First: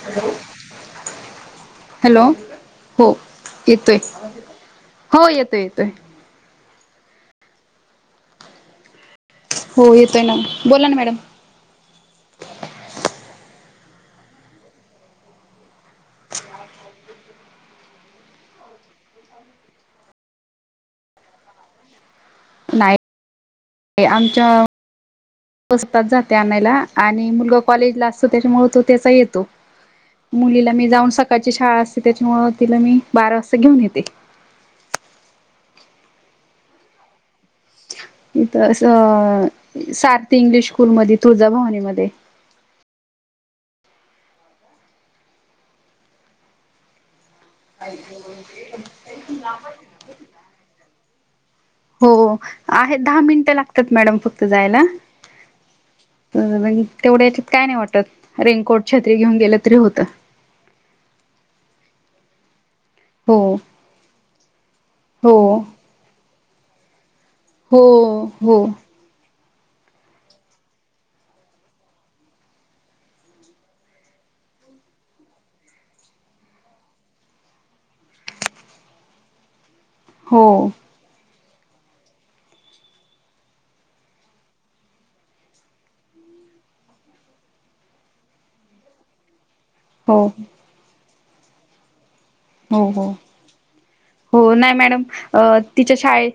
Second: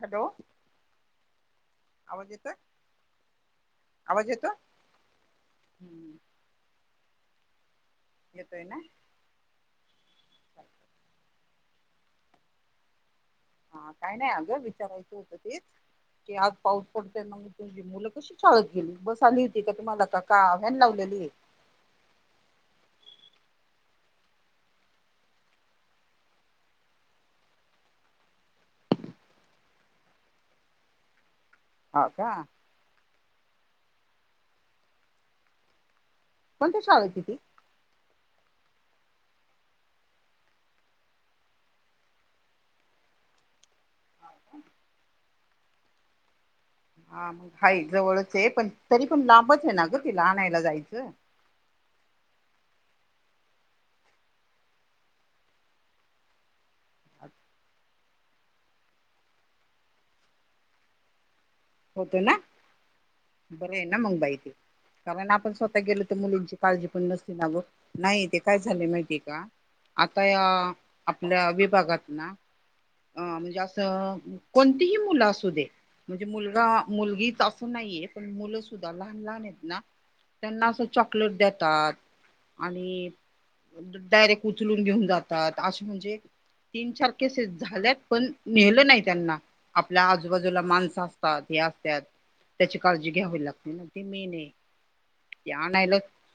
Hello. Hello आवाज येतोय हो येतोय, आवाज येतोय हो येतोय येतोय. हम्म येतोय ना. हो येतोय ना, बोला ना मॅडम. हा, काय नाही अगं, विचारायचं होतं तेच, की आज पाऊस पडतोय म मुलं कशी चालत गेली, बस आली होती का तुम्हाला का, का व्हॅन लावलेली आहे. नाही आमच्या पसतात जाते आणायला, आणि मुलगा कॉलेज ला असतो त्याच्यामुळे तो त्याचा येतो. मुलीला मी जाऊन सकाळची शाळा असते, हा का त्याच्यामुळे तिला मी बारा वाजता घेऊन येते. कोणती शाळा आहे तीची? इथ असं, सारथी इंग्लिश स्कूल मधे तुळजाभवनीमध्ये. हा, हाय जवळच आहे पण तरी पण लांबच आहे ना ग तीला आणायला जायचं. हो आहेत, दहा मिनटं लागतात मॅडम फक्त जायला. तेवढ्या याच्यात काय नाही वाटत, रेनकोट छत्री घेऊन गेलं तरी होतं. होतो ना, हो बरे आहे ना मग बाई, कारण आपण हो स्वतः गेलो तर मुलींची काळजी पण नसते ना गं, हो नाही ते काय हो झालेय माहितीय का? आता या आपल्या विभागात ना अ म्हणजे असं, कोणतीही मुलं असू दे म्हणजे मुलगा मुलगीच असं नाहीये, मुलं सुद्धा लहान लहान आहेत ना हो त्यांना असं चॉकलेट देतात, आणि डायरेक्ट उचलून घेऊन जातात असे म्हणजे, तीन चार केसेस झाल्यात पण, नेलं नाही त्यांना, आपल्या हो आजूबाजूला माणसं असतात हे असत्यात त्याची हो हो काळजी घ्यावी लागते, ते मेन य. हो नाही मॅडम, अ तिच्या शाळेत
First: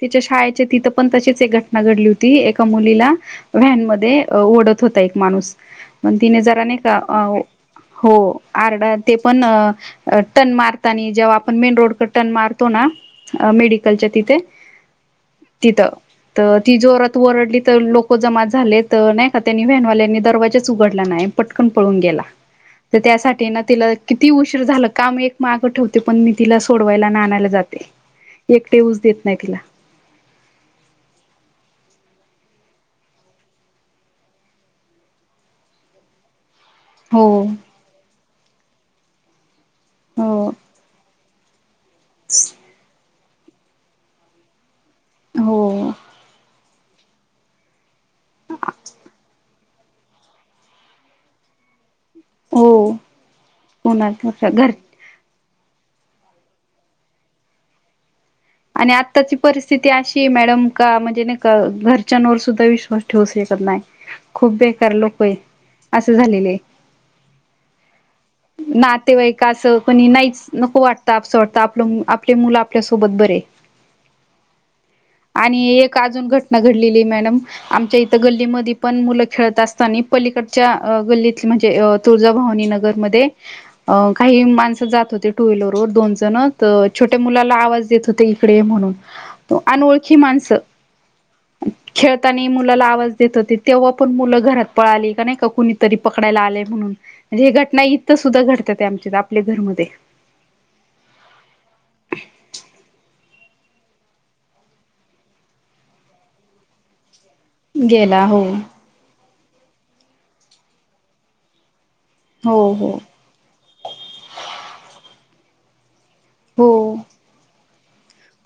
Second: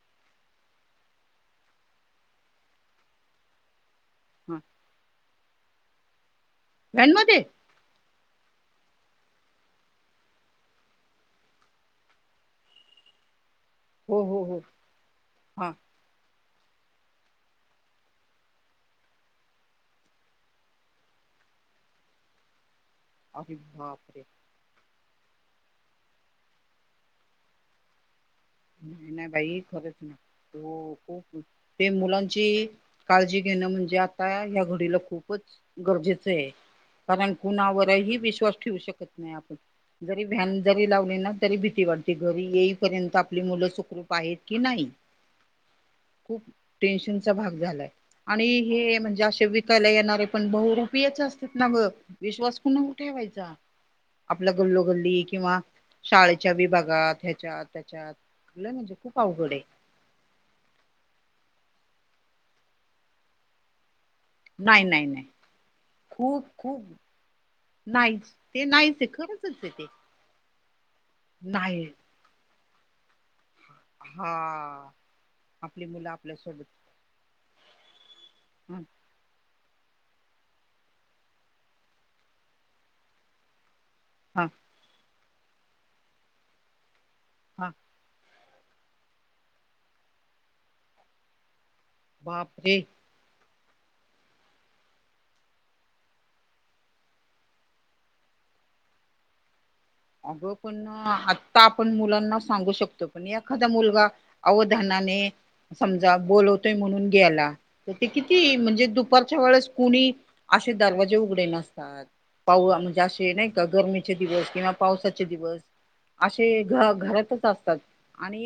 तिच्या शाळेचे तिथं पण तशीच एक घटना घडली होती, एका मुलीला व्हॅन मध्ये ह ओढत होता एक माणूस,, पण तिने जरा नाही का व्हॅन मध्ये हो आरडा ते पण टन मारता नी जेव्हा आपण मेन रोडक टर मारतो ना मेडिक कलच्या हो तिथे हो हो हा तिथं. त ती जोरात वरडली तर लोक जमा झाले तर नाही का त्यांनी व्हॅनवाल्यांनी दरवाजाच उघडला नाही. पटकन पळून गेला. ह [inaudible] तर त्यासाठी ना तिला किती उशीर झालं काम एक मागं ठेवते पण मी तिला सोडवायला ना आणयला जाते एकटेऊच देत नाही तिला. खरंच ना. हो खूप ते मुलांची काळजी घेणं म्हणजे आता ह्या घडीला खूपच गरजेचं आहे. हो कारण कुणावरही विश्वास ठेवू शकत नाही आपण, जरी हो व्हॅन जरी लावली ना तरी भीती वाढती घरी येईपर्यंत आपली मुलं सुखरूप आहेत की नाही. हो खूप टेनशनचा भाग झालाय आणि हे म्हणजे अशे वि कायला येणारे पण बहुरूपीयेच असतात ना ग. विश्वास कुणा हो ठेवायचा आपला कोणाच्या घर गल्लोगल्ली किंवा शाळेच्या विभागात ह्याच्यात त्याच्यात. लय आणि म्हणजे खूप आत्ताची अवघड आहे परिस्थिती ती अशीये मॅडम का म्हणजे नाही का घरच्यांवर सुद्धा विश्वास ठेवू शकत नाही. खूप नाही बेकार नाही लोक नाही आहे असं खूप झालेलं आहे. खूप नाहीच. ते नाहीच आहे नातेवाईका खरंचच आहे असं ते कोणी नाहीच नको वाटतं आपं वाटतं नाही आपलं आपले मुलं आपल्यासोबत बरे. हा आणि आपली एक मुलं अजून घटना आपल्यासोबत घडलेली आहे मॅडम आमच्या इथं गल् ली मधी ह हा पण मुलं खेळत असतानी पलीकडच्या गल्लीत म्हणजे तुळजाभवानी नगर मधे काही हा माणस जात होते टू व्हीलर वर दोन जण त छोट्या मुलाला हा आवाज देत होते इकडे ये म्हणून अनओळखी माणसं. खेळतानी बापरे मुलाला आवाज देत होतीत तेव्हा पण मुलं घरात पळाली का नाही का कुणीतरी पकडाला आलाय म्हणून. म्हणजे हे घट नाही इथं सुंद्धा घडतात आमच्यथ आपल्या घरमध्ये. अगं पण आत्ता आपण मुलांना सांगू शकतो पण एखादा मुलगा अवधानाने समजा बोलवतोय म्हणून ग्याला त ते गेला हो किती म्हणजे दुपारच्या वेळेस कुणी असे दरवाजे उघडे नसतात. पाऊ हो हो म्हणजे अशे नाही का गरमीचे दिवस किंवा पावसाचे दिवस. अशे घ हो घरातचं असतात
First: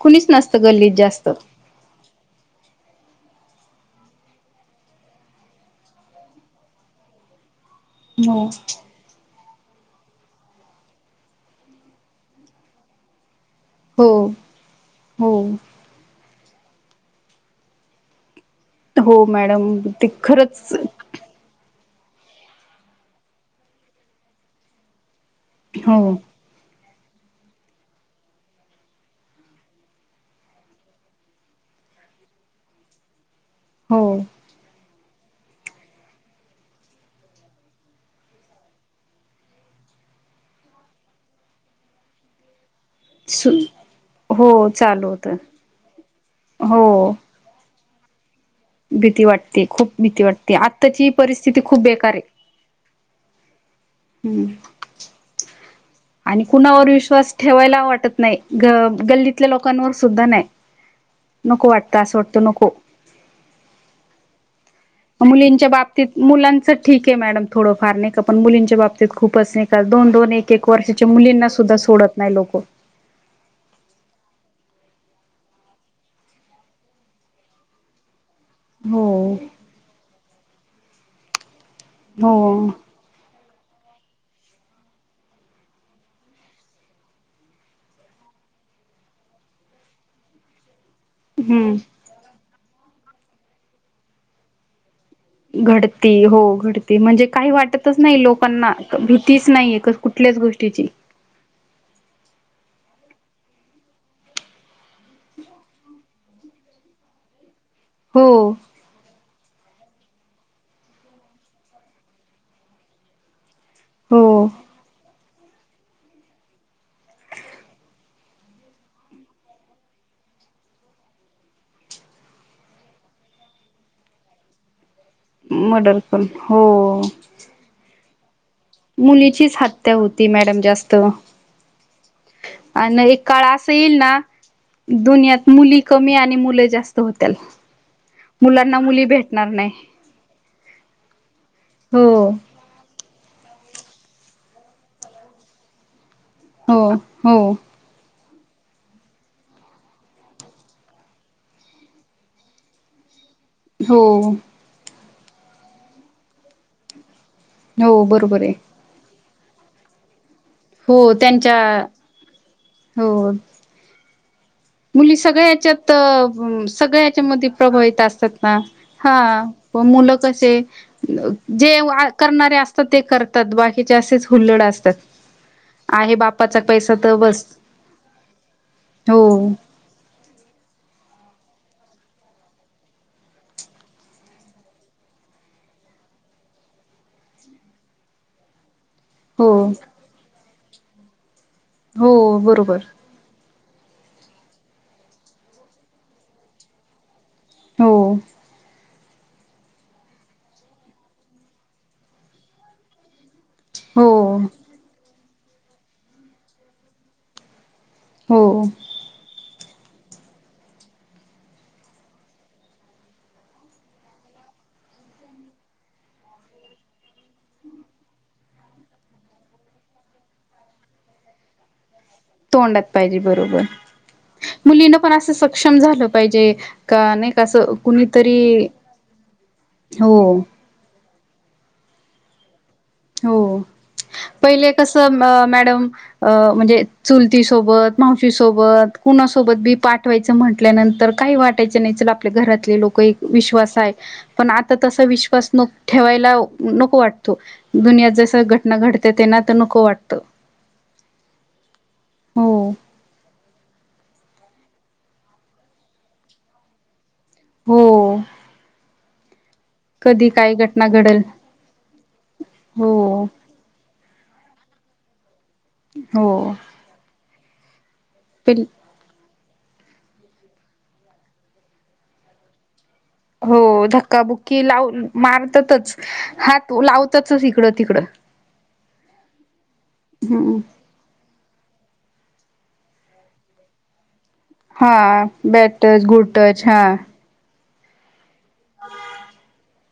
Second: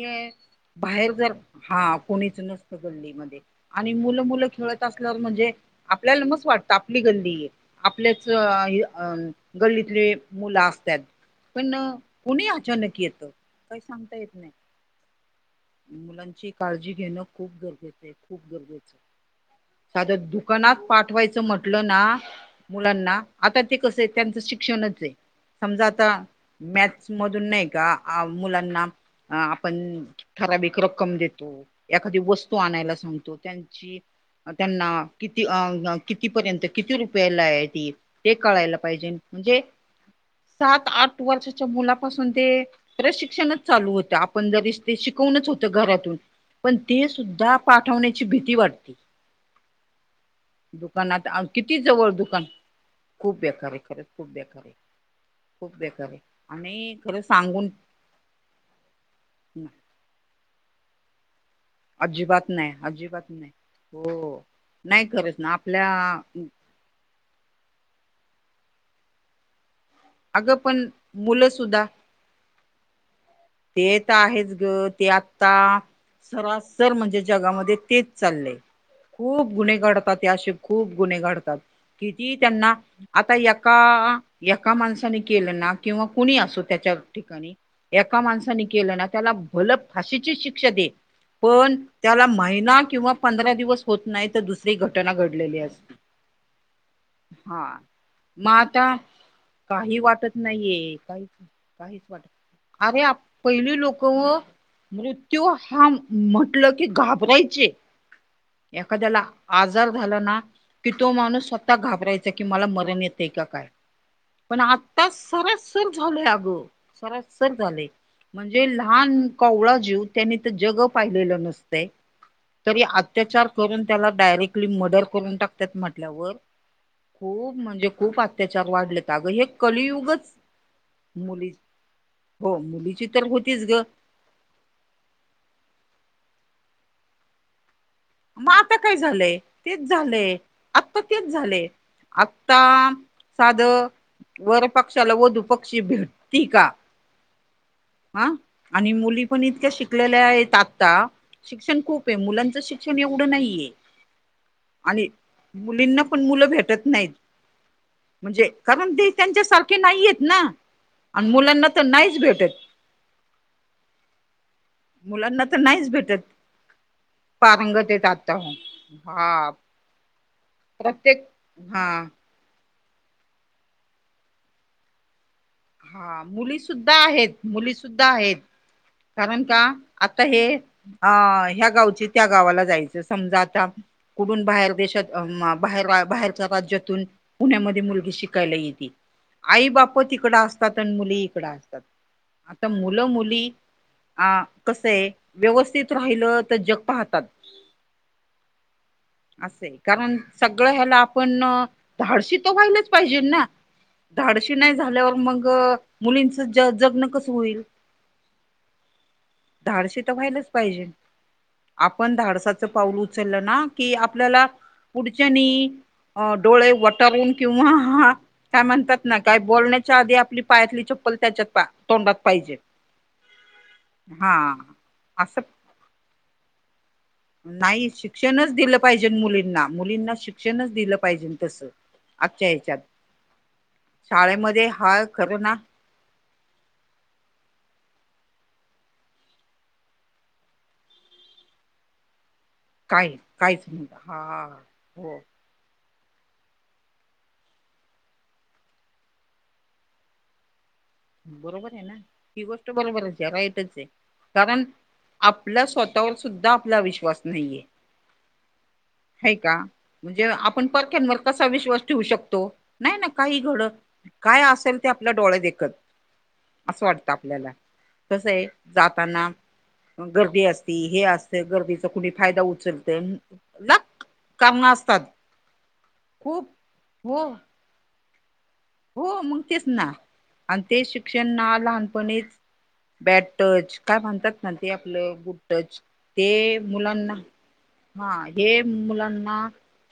कुणीच नसतं गल्लीत बाहेर जास्त जर हां कोणीचं नसतं गल्ली मध्ये. आणि मुलं मुलं खेळत असल्यावर म्हणजे आपल्याला मच वाटतं आपली गल्ली. आपल्याच हो अ गल्लीतली मुलं असत्यात. पण कोणीही अचानक येतं काही सांगता हो येत नाही. हो मुलांची काळजी घेणं खूप गरजेचं आहे खूप गरजेचं. हो मॅडम ते खरंच वाचाय म्हटलं नां मुलांना आता ते कसं हाय त्यांच शिक्षणचं हायं समजा हो मॅथ्स मधून नाही का आ मुलांना आपण ठराविक रक्कम देतो एखादी वस्तू आणायला सांगतो त्यांची हो अ त्यांना. कितीं अ अ कितींपर्यंत कितीं रुपयाला आहे ती ते कळायलां पाहिजे म्हणजे. सातं-आठं वर्षाच्या मुलापासून तेअ- सु प्रशिक्षणचं चालू होतं हो आपण, जरी ते चालू होत शिकवूनंच होतं घरातून पणं हो ते सुद्धां - पाठवण्याचीई भीतीअ वाटते. - भीती वाटते खूपं भीती वाटते, आत्तांची दुकानात परिस्थिती किती खूपं जवळ बेकार आहे. दुकान खूप बेकार आहे. खरंच खूप हम्म बेकारं आहे खूप बेकारौ आहे. आणि कुणावर खरं विश्वास सांगून ठेवायला वाटत नाही. ग गल्लीतल्याय लोकांवर सुद्धां नाही नको वाटतं. असं वाटतं अजिबांत नको नाही अजिबांत नाही हों. मुलींच्या बाबतीत मुलांच ठीक आहे, मॅडम थोडंफार नाही कां पण मुलींच्या बाबतीत खूपंच असं नाही. दोंन-दोनं, अगं ऐकं-ऐकं पण वर्षाच्या मुलींना मुलं सुद्धां सोडत नाही लोकं. - तेअ तर् आहेच गं ते आतां सरासर म्हणजे जगामध्ये तेचं चाललंय्. हो खूंप गुन्हे घडतातं. याशि खूपं गुन्हे घडतात अ कितीअ हो त्यांनां. आतां ऐकाअ-ऐकाअ माणसाने केलं नां किंवा कुणी असो त्यांच्या ठिकाणी. एका माणसानी केलं नां, त्याला भल फाशीची शिक्षा दे पणं. हम्म त्याला अ महिना अ किंवा पंधरा दिवस होतं नाही, तर् दुसरी घटनां घडती. घडती हो घडती म्हणजे काही हा वाटतचं नाही लोकांना भीतीचं नाही कुठंली. तसंवाटत नांहीये काही काहीचं [inaudible] आम्ही पहिली लोकं. मृत्यूं हांम म्हटलं की घाबरायची. हो. एखाद्याला आजार झाला ना. कि तो माणूस स्वंतः घाबरायचां की मला मरणं येते कां कायं. हो पणं आत्तां सरांसरं झालेया अगं. तसच झाले म्हणजे लहांन कवळा जीव त्यानी तर जग पाहिलेलं नसतंय. तरीं अत्यांचार करून त्याला डायरेक्टं. आणी मर्डंर करून टाकतातं. मर्डर पण म्हटल्यावर खूपं म्हणजे खूपं हाती- मुलीचीचं हत्या होती, मॅडम जास्तं. मुली हो आणि मुलीची ऐकं तर काळं होतीच ग असां येईल नां. दुनियात मुली कमी, आणि मुलं जास्त होत्याल. मग आता मुलांना काय मुली झालंय भेटणार नाही तेचं झालंय आत्तां तेचं झालेय. हो आता साधं वरं पक्षांला वधूं पक्षी भेटंना टीकां हो हो हांअं आणि मुली पण इतक्यां शिकलेल्या आहेतं आतां. शिक्षण खूपं आहे. मुलांचं शिक्षणं एवढं नाहीये. हो. आणि मुलींना पण मुलं भेटत नाहीत हो बरोबर म्हणजे. आहे कारण ते त्यांच्यासारखे नाहीयेत ना, हो आणि त्यांच्या मुलांना तर नाहीच भेटत. हो. मुली मुलांना सगळ्या तर नाहीच हेच्यात भेटत सगळ्या यांच्यामध्ये पारंगत प्रभावित आहेत असतात आता ना हा. मग मुलं कसे प्रत्येक हा जे- करणारे असतातं ते करतातं बाकीचे असेचं हुल्ंड असतातं. हो मुलीसुद्धां आहेत, बस मुलीसुद्धां आहेतं हो कारण कां. आतां हेचं अ ह्या गावचे त्यां गावाला जायचं समजां आतां. कुठून बाहेर देशात बाहेर बाहेरच्या राज्यातून. पुण्यामध्ये मुलगी शिकायला येते हो आई बाप तिकड असतात आणि मुली इकड असत. हो बरोबर. मुली. अ कसय व्यवस्थित राहिलं तर जग पाहतात. हो. असं कारण सगळं ह्याला आपण धाडशी तो व्हायलाच पाहिजे ना. हो धाडशी नाही झाल्यावर मग मुलींच ज जगण कस होईल. हो. धाडशी तर व्हायलाच पाहिजे. आपण धाडसाच पाऊल उचललं ना कि आपल्याला पुढच्यानी. अ डोळे वटरून किंवा हा काय म्हणतात ना काय बोलण्या. च्या आधी आपली पायातली चप्पल त्याच्यात पा. तोंडात पाजे. तोंडात पाहिजे बरोबर मुलीन पण असं सक्षम झालं पाहिजे का नाही. का असं नाही कुणीतरी शिक्षणच दिलं पाहिजे मुलींना मुलींना हो शिक्षणच. दिलं पाहिजे तस आजच्या ह्याच्यात. हो शाळेमध्ये पहिले कस हा खरं ना मॅडम. अ म्हणजे चुलतीसोबत मावशीसोबत कुणासोबत बी पाठवायचं म्हटल्यानंतर काही वाट. ाय नाही च आपल्या घरातले लोक काय काहीच विश्वास नाही आहे हा पण आता तसा हो विश्वास नक. ठेवायला नको वाटतो. दुनियात जस घटना घडते तेना तर नको वाटतं. बरोबर आहे ना ही हो गोष्ट बरोबर आहे ज राईटच आहे. कारण आपला स्वतःवर सुद्धा आपला विश्वास. नाहीे हो ह का. म्हणजे कधी काय आपण घटना परख्यांवर घडल कसा विश्वास ठेवू शकतो हो नाही ना काही घडत. काय असेल ते आपल्या डोळे खत. हो. असं वाटतं आपल्याला कसं आहे प जात. ताना गर्दी असती हे अस गर्दीचा कुणी फायदा उचलत.. हो लाख धक्काबुक्की कारण लाव असतात मारतातच खूप हात हो लावतातच इकडं तिकडं. हो मग तेच ना हम्म आणि ते शिक्षण ना लहानपणीच बॅट. टच काय म्हणतात ना ते आपलं हा गुड बॅट टच ते गुड टच हा मुलांना. हा हे मुलांना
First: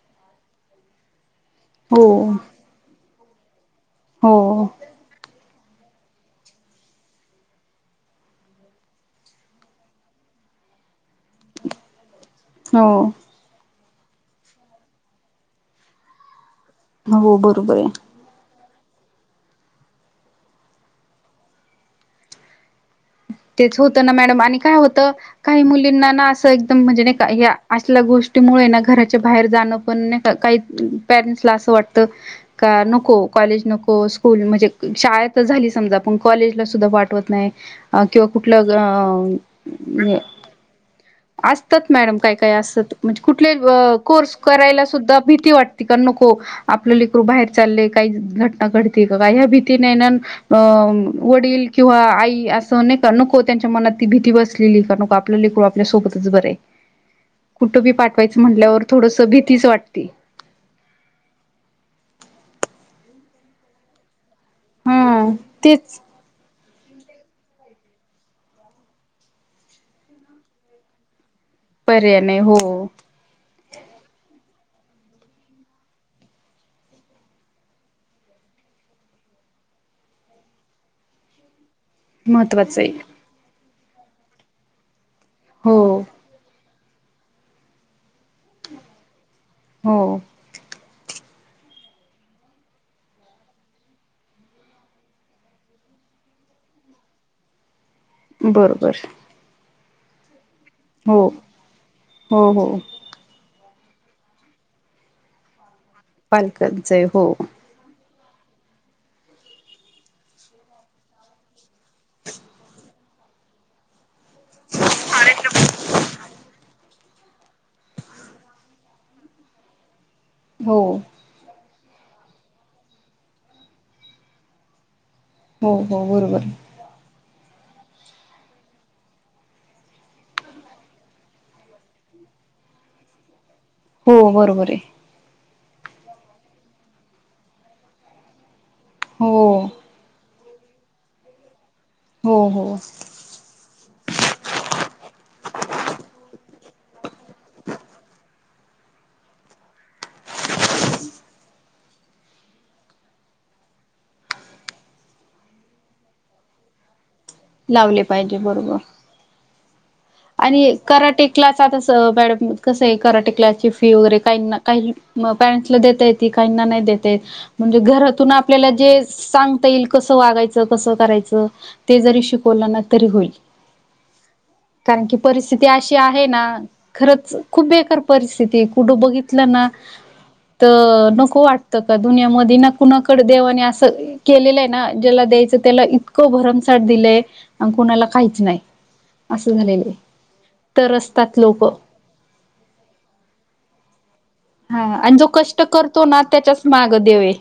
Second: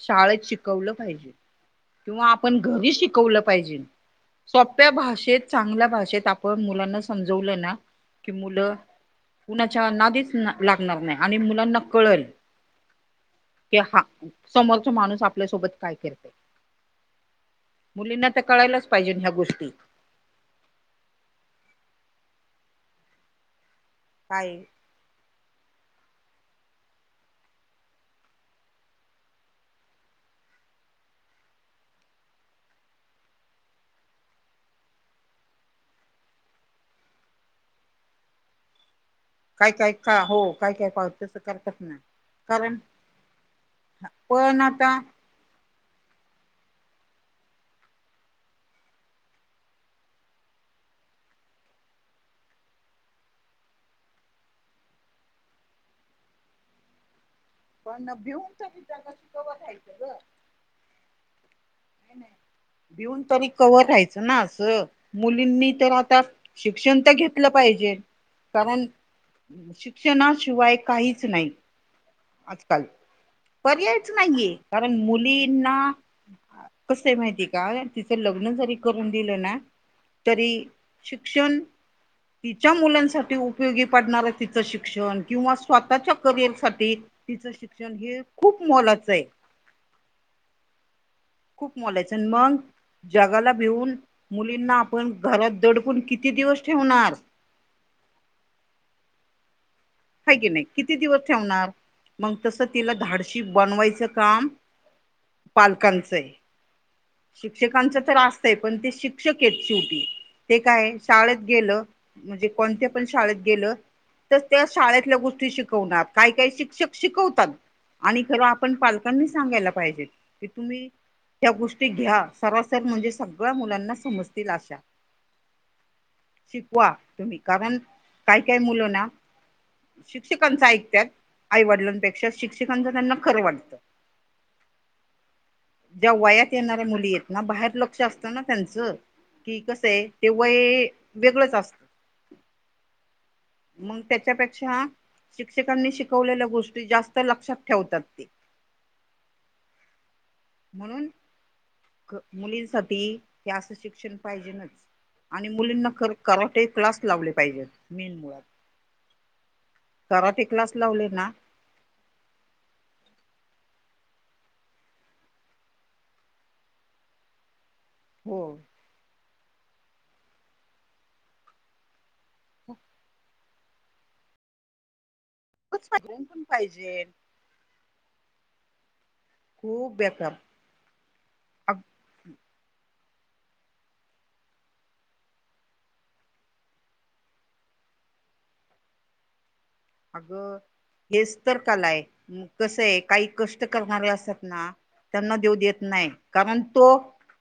शाळेत शिकवलं पाहिजे हो किंवा आपण. घरी शिकवलं पाहिजे हो सोप्या भाषेत. चांगल्या भाषेत आपण मुलांना समजवलं ना की मुलं. कुणाच्या नादीच लागणार नाही आणि मुलांना कळेल. हो. कि हा समोरचा माणूस आपल्यासोबत काय करते. हो बरोबर आहे. कळायलाच पाहिजे ह्या गोष्टी. तेच होत ना मॅडम आणि काय होत. काही मुलींना ना असं एकदम म्हणजे नाही का या असल्या गोष्टीमुळे ना घराच्या बाहेर जाणं पण नाही का काही. पॅरेंट्स ला असं वाटतं. का नको कॉलेज नको स्कूल म्हणजे शाळेत झाली समजा पण कॉलेजला सुद्धा वाट. ठवतं नाहीं किंवा कुंठलं. काय काय का हो काय काय का तसं करतात असतांत ना मॅडम कायं कायं कारण असतं म्हणजे कुंठले अं. कोर्स पण करांयला आता सुद्धां पणं भीती वाटते कां नको. आपलं लीकरूं बाहेर चालले कांहीं घटनां घडती कां कां ह्यां भीतीने नां. अं वडील किंवा आई असं. नाहीं कां नको त्यांच्या मनांत ती भीती बसलेली कां नको आपलं ललेक आपल्या सोबतंच बरं आहे. कुठं बी पण पाठवायचं भिऊन तरी म्हटल्यांवर जगाशी थोडंसं कवर भीतीचं राहायचं वाटते. ग नाही भिऊन तरी कंवर राहायचं नांस. हा मुलींनी तरं तेच आताचं शिक्षणं तरं घेतलं पाहिजे कारणं. शिक्षणां शिवांय कांहीं चं नाहीं. पर्यायाने नाहीं हो. पर्यायचं नाहींये कारणं मुलींना. कसं आहे माहितीय कां तिचं लग्नं जरी करूंन दिलं नां. तरी शिक्षणं. तिच्यां महत्त्वाचं आहे मुलांसाठी उपयोगी पडणारं तिचं शिक्षणं किंवा हो स्वंतःच्या. करियरं साठी तिचं शिक्षणं हे खूंप मोलाचं आहे. हो. खूंप मोलायचं मंग. जगांला भेऊन मुलींना आपणं घरांत दडकूंन किती दिवसं ठेवणारं. बरोबरं. कां की नाहीं किती दिवसं ठेवणारं मंग हो तसं हो तिलां धांडस. बनवायचं कामं पालकांनी चं. पालक जायं हो. शिक्षकांच तरं असतंय पणं ते शिक्षक आहेतेत शेवटी ते कायं शाळेंत गेलो. म्हणजे कोणत्यां पणं शाळेत गेलं तरं त्यां शाळेतल्यां गोष्टी शिकवणांर कायं कांहीं शिक्षक. शिकवतांत आणि खरं आपणं पालकांनी सांगायला पाहिजे की हो तुम्हीं. त्यां गोष्टी घ्यां सरांसर म्हणजे सगळ्यां मुलांना समजतील आशां. हो हो बरोबर आहे. वां रिकांम्या तुम्हीं कारणं कांहीं काय मुलं नां. शिक्षकांच ऐकत्यांत आईवडिलांपेक्षा शिक्षकांच त्यांना खरं वाटतं. हो बरोबर आहे. ज्यां वायांत येणाऱ्ंया मुली आहेतं नां बाहेर लंक्ष असतं नां त्यांचं कि हो कसं आहे. ते वयं वेगळंच असतं. हो हो. मंग त्यांच्यापेक्षा शिक्षकांनी शिकवलेल्यां गोष्टी जास्तं लक्षांत ठेवतांत ते. म्हणूंन. मुलींसाठी हे असं शिक्षण पाहिजे नचं आणि मुलींना करं करांटे. क्लांस लावले पाहिजेत लावले मेन पाहिजे मुळांत. बरोबर आणि कराटे ना क्लांस त्यांचं कसं आहे करायचं टिकल्यांची फी वगैरे कांहींना कांहीं पॅरेंट्सला देतांय. ती कांहींना नाहीं देतां येतं म्हणजे घरांत. घरांतून तिथूंन हो आपल्यां लां जे सांगता येईल कसं वागायचं कसं करायचं. चिकला नां तरी होईल. कारणं की परिस्थिती खूपच अशी पाहिजे. आहे पण नां पाहिजे खरंच खूंप बेकांर परिस्थिती कुठे बघित. ना़ं खूप बेकार तरं नको वाटतं कां दुनियामध्यें नां कुणांकडे देवांने असं. केलेलंय ना ज्याला द्यायचं त्याला इतकं भरमसाठ दिलंय आणि कुणाला काहीच नाही. असं झालेलं आहे. अगं तर हेच असतात तर लोक कला आहे कसं आहे काही कष्ट करणारे असतात ना हा आणि जो त्यांना देव कष्ट देत करतो नाही ना कारण त्याच्याच तो माग देव आहे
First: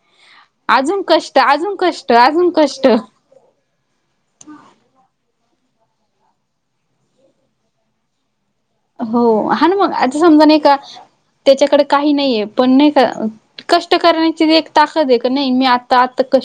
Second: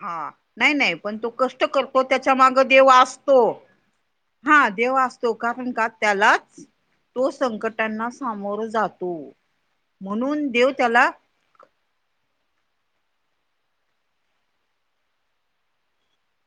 हा नाही नाही अजून पण तो कष्ट अजून करतो त्याच्या अजून माग कष्ट देव आस तो हा देव असतो कारण का त्याला तो संकटांना सामोर जातो हो हा ना मग आता समजा म्हणून नाही देव का त्याला त्याच्याकडे काही नाहीये पण नाही का, कष्ट करण्याची जी एक ताकद आहे का नाही मी आता आता क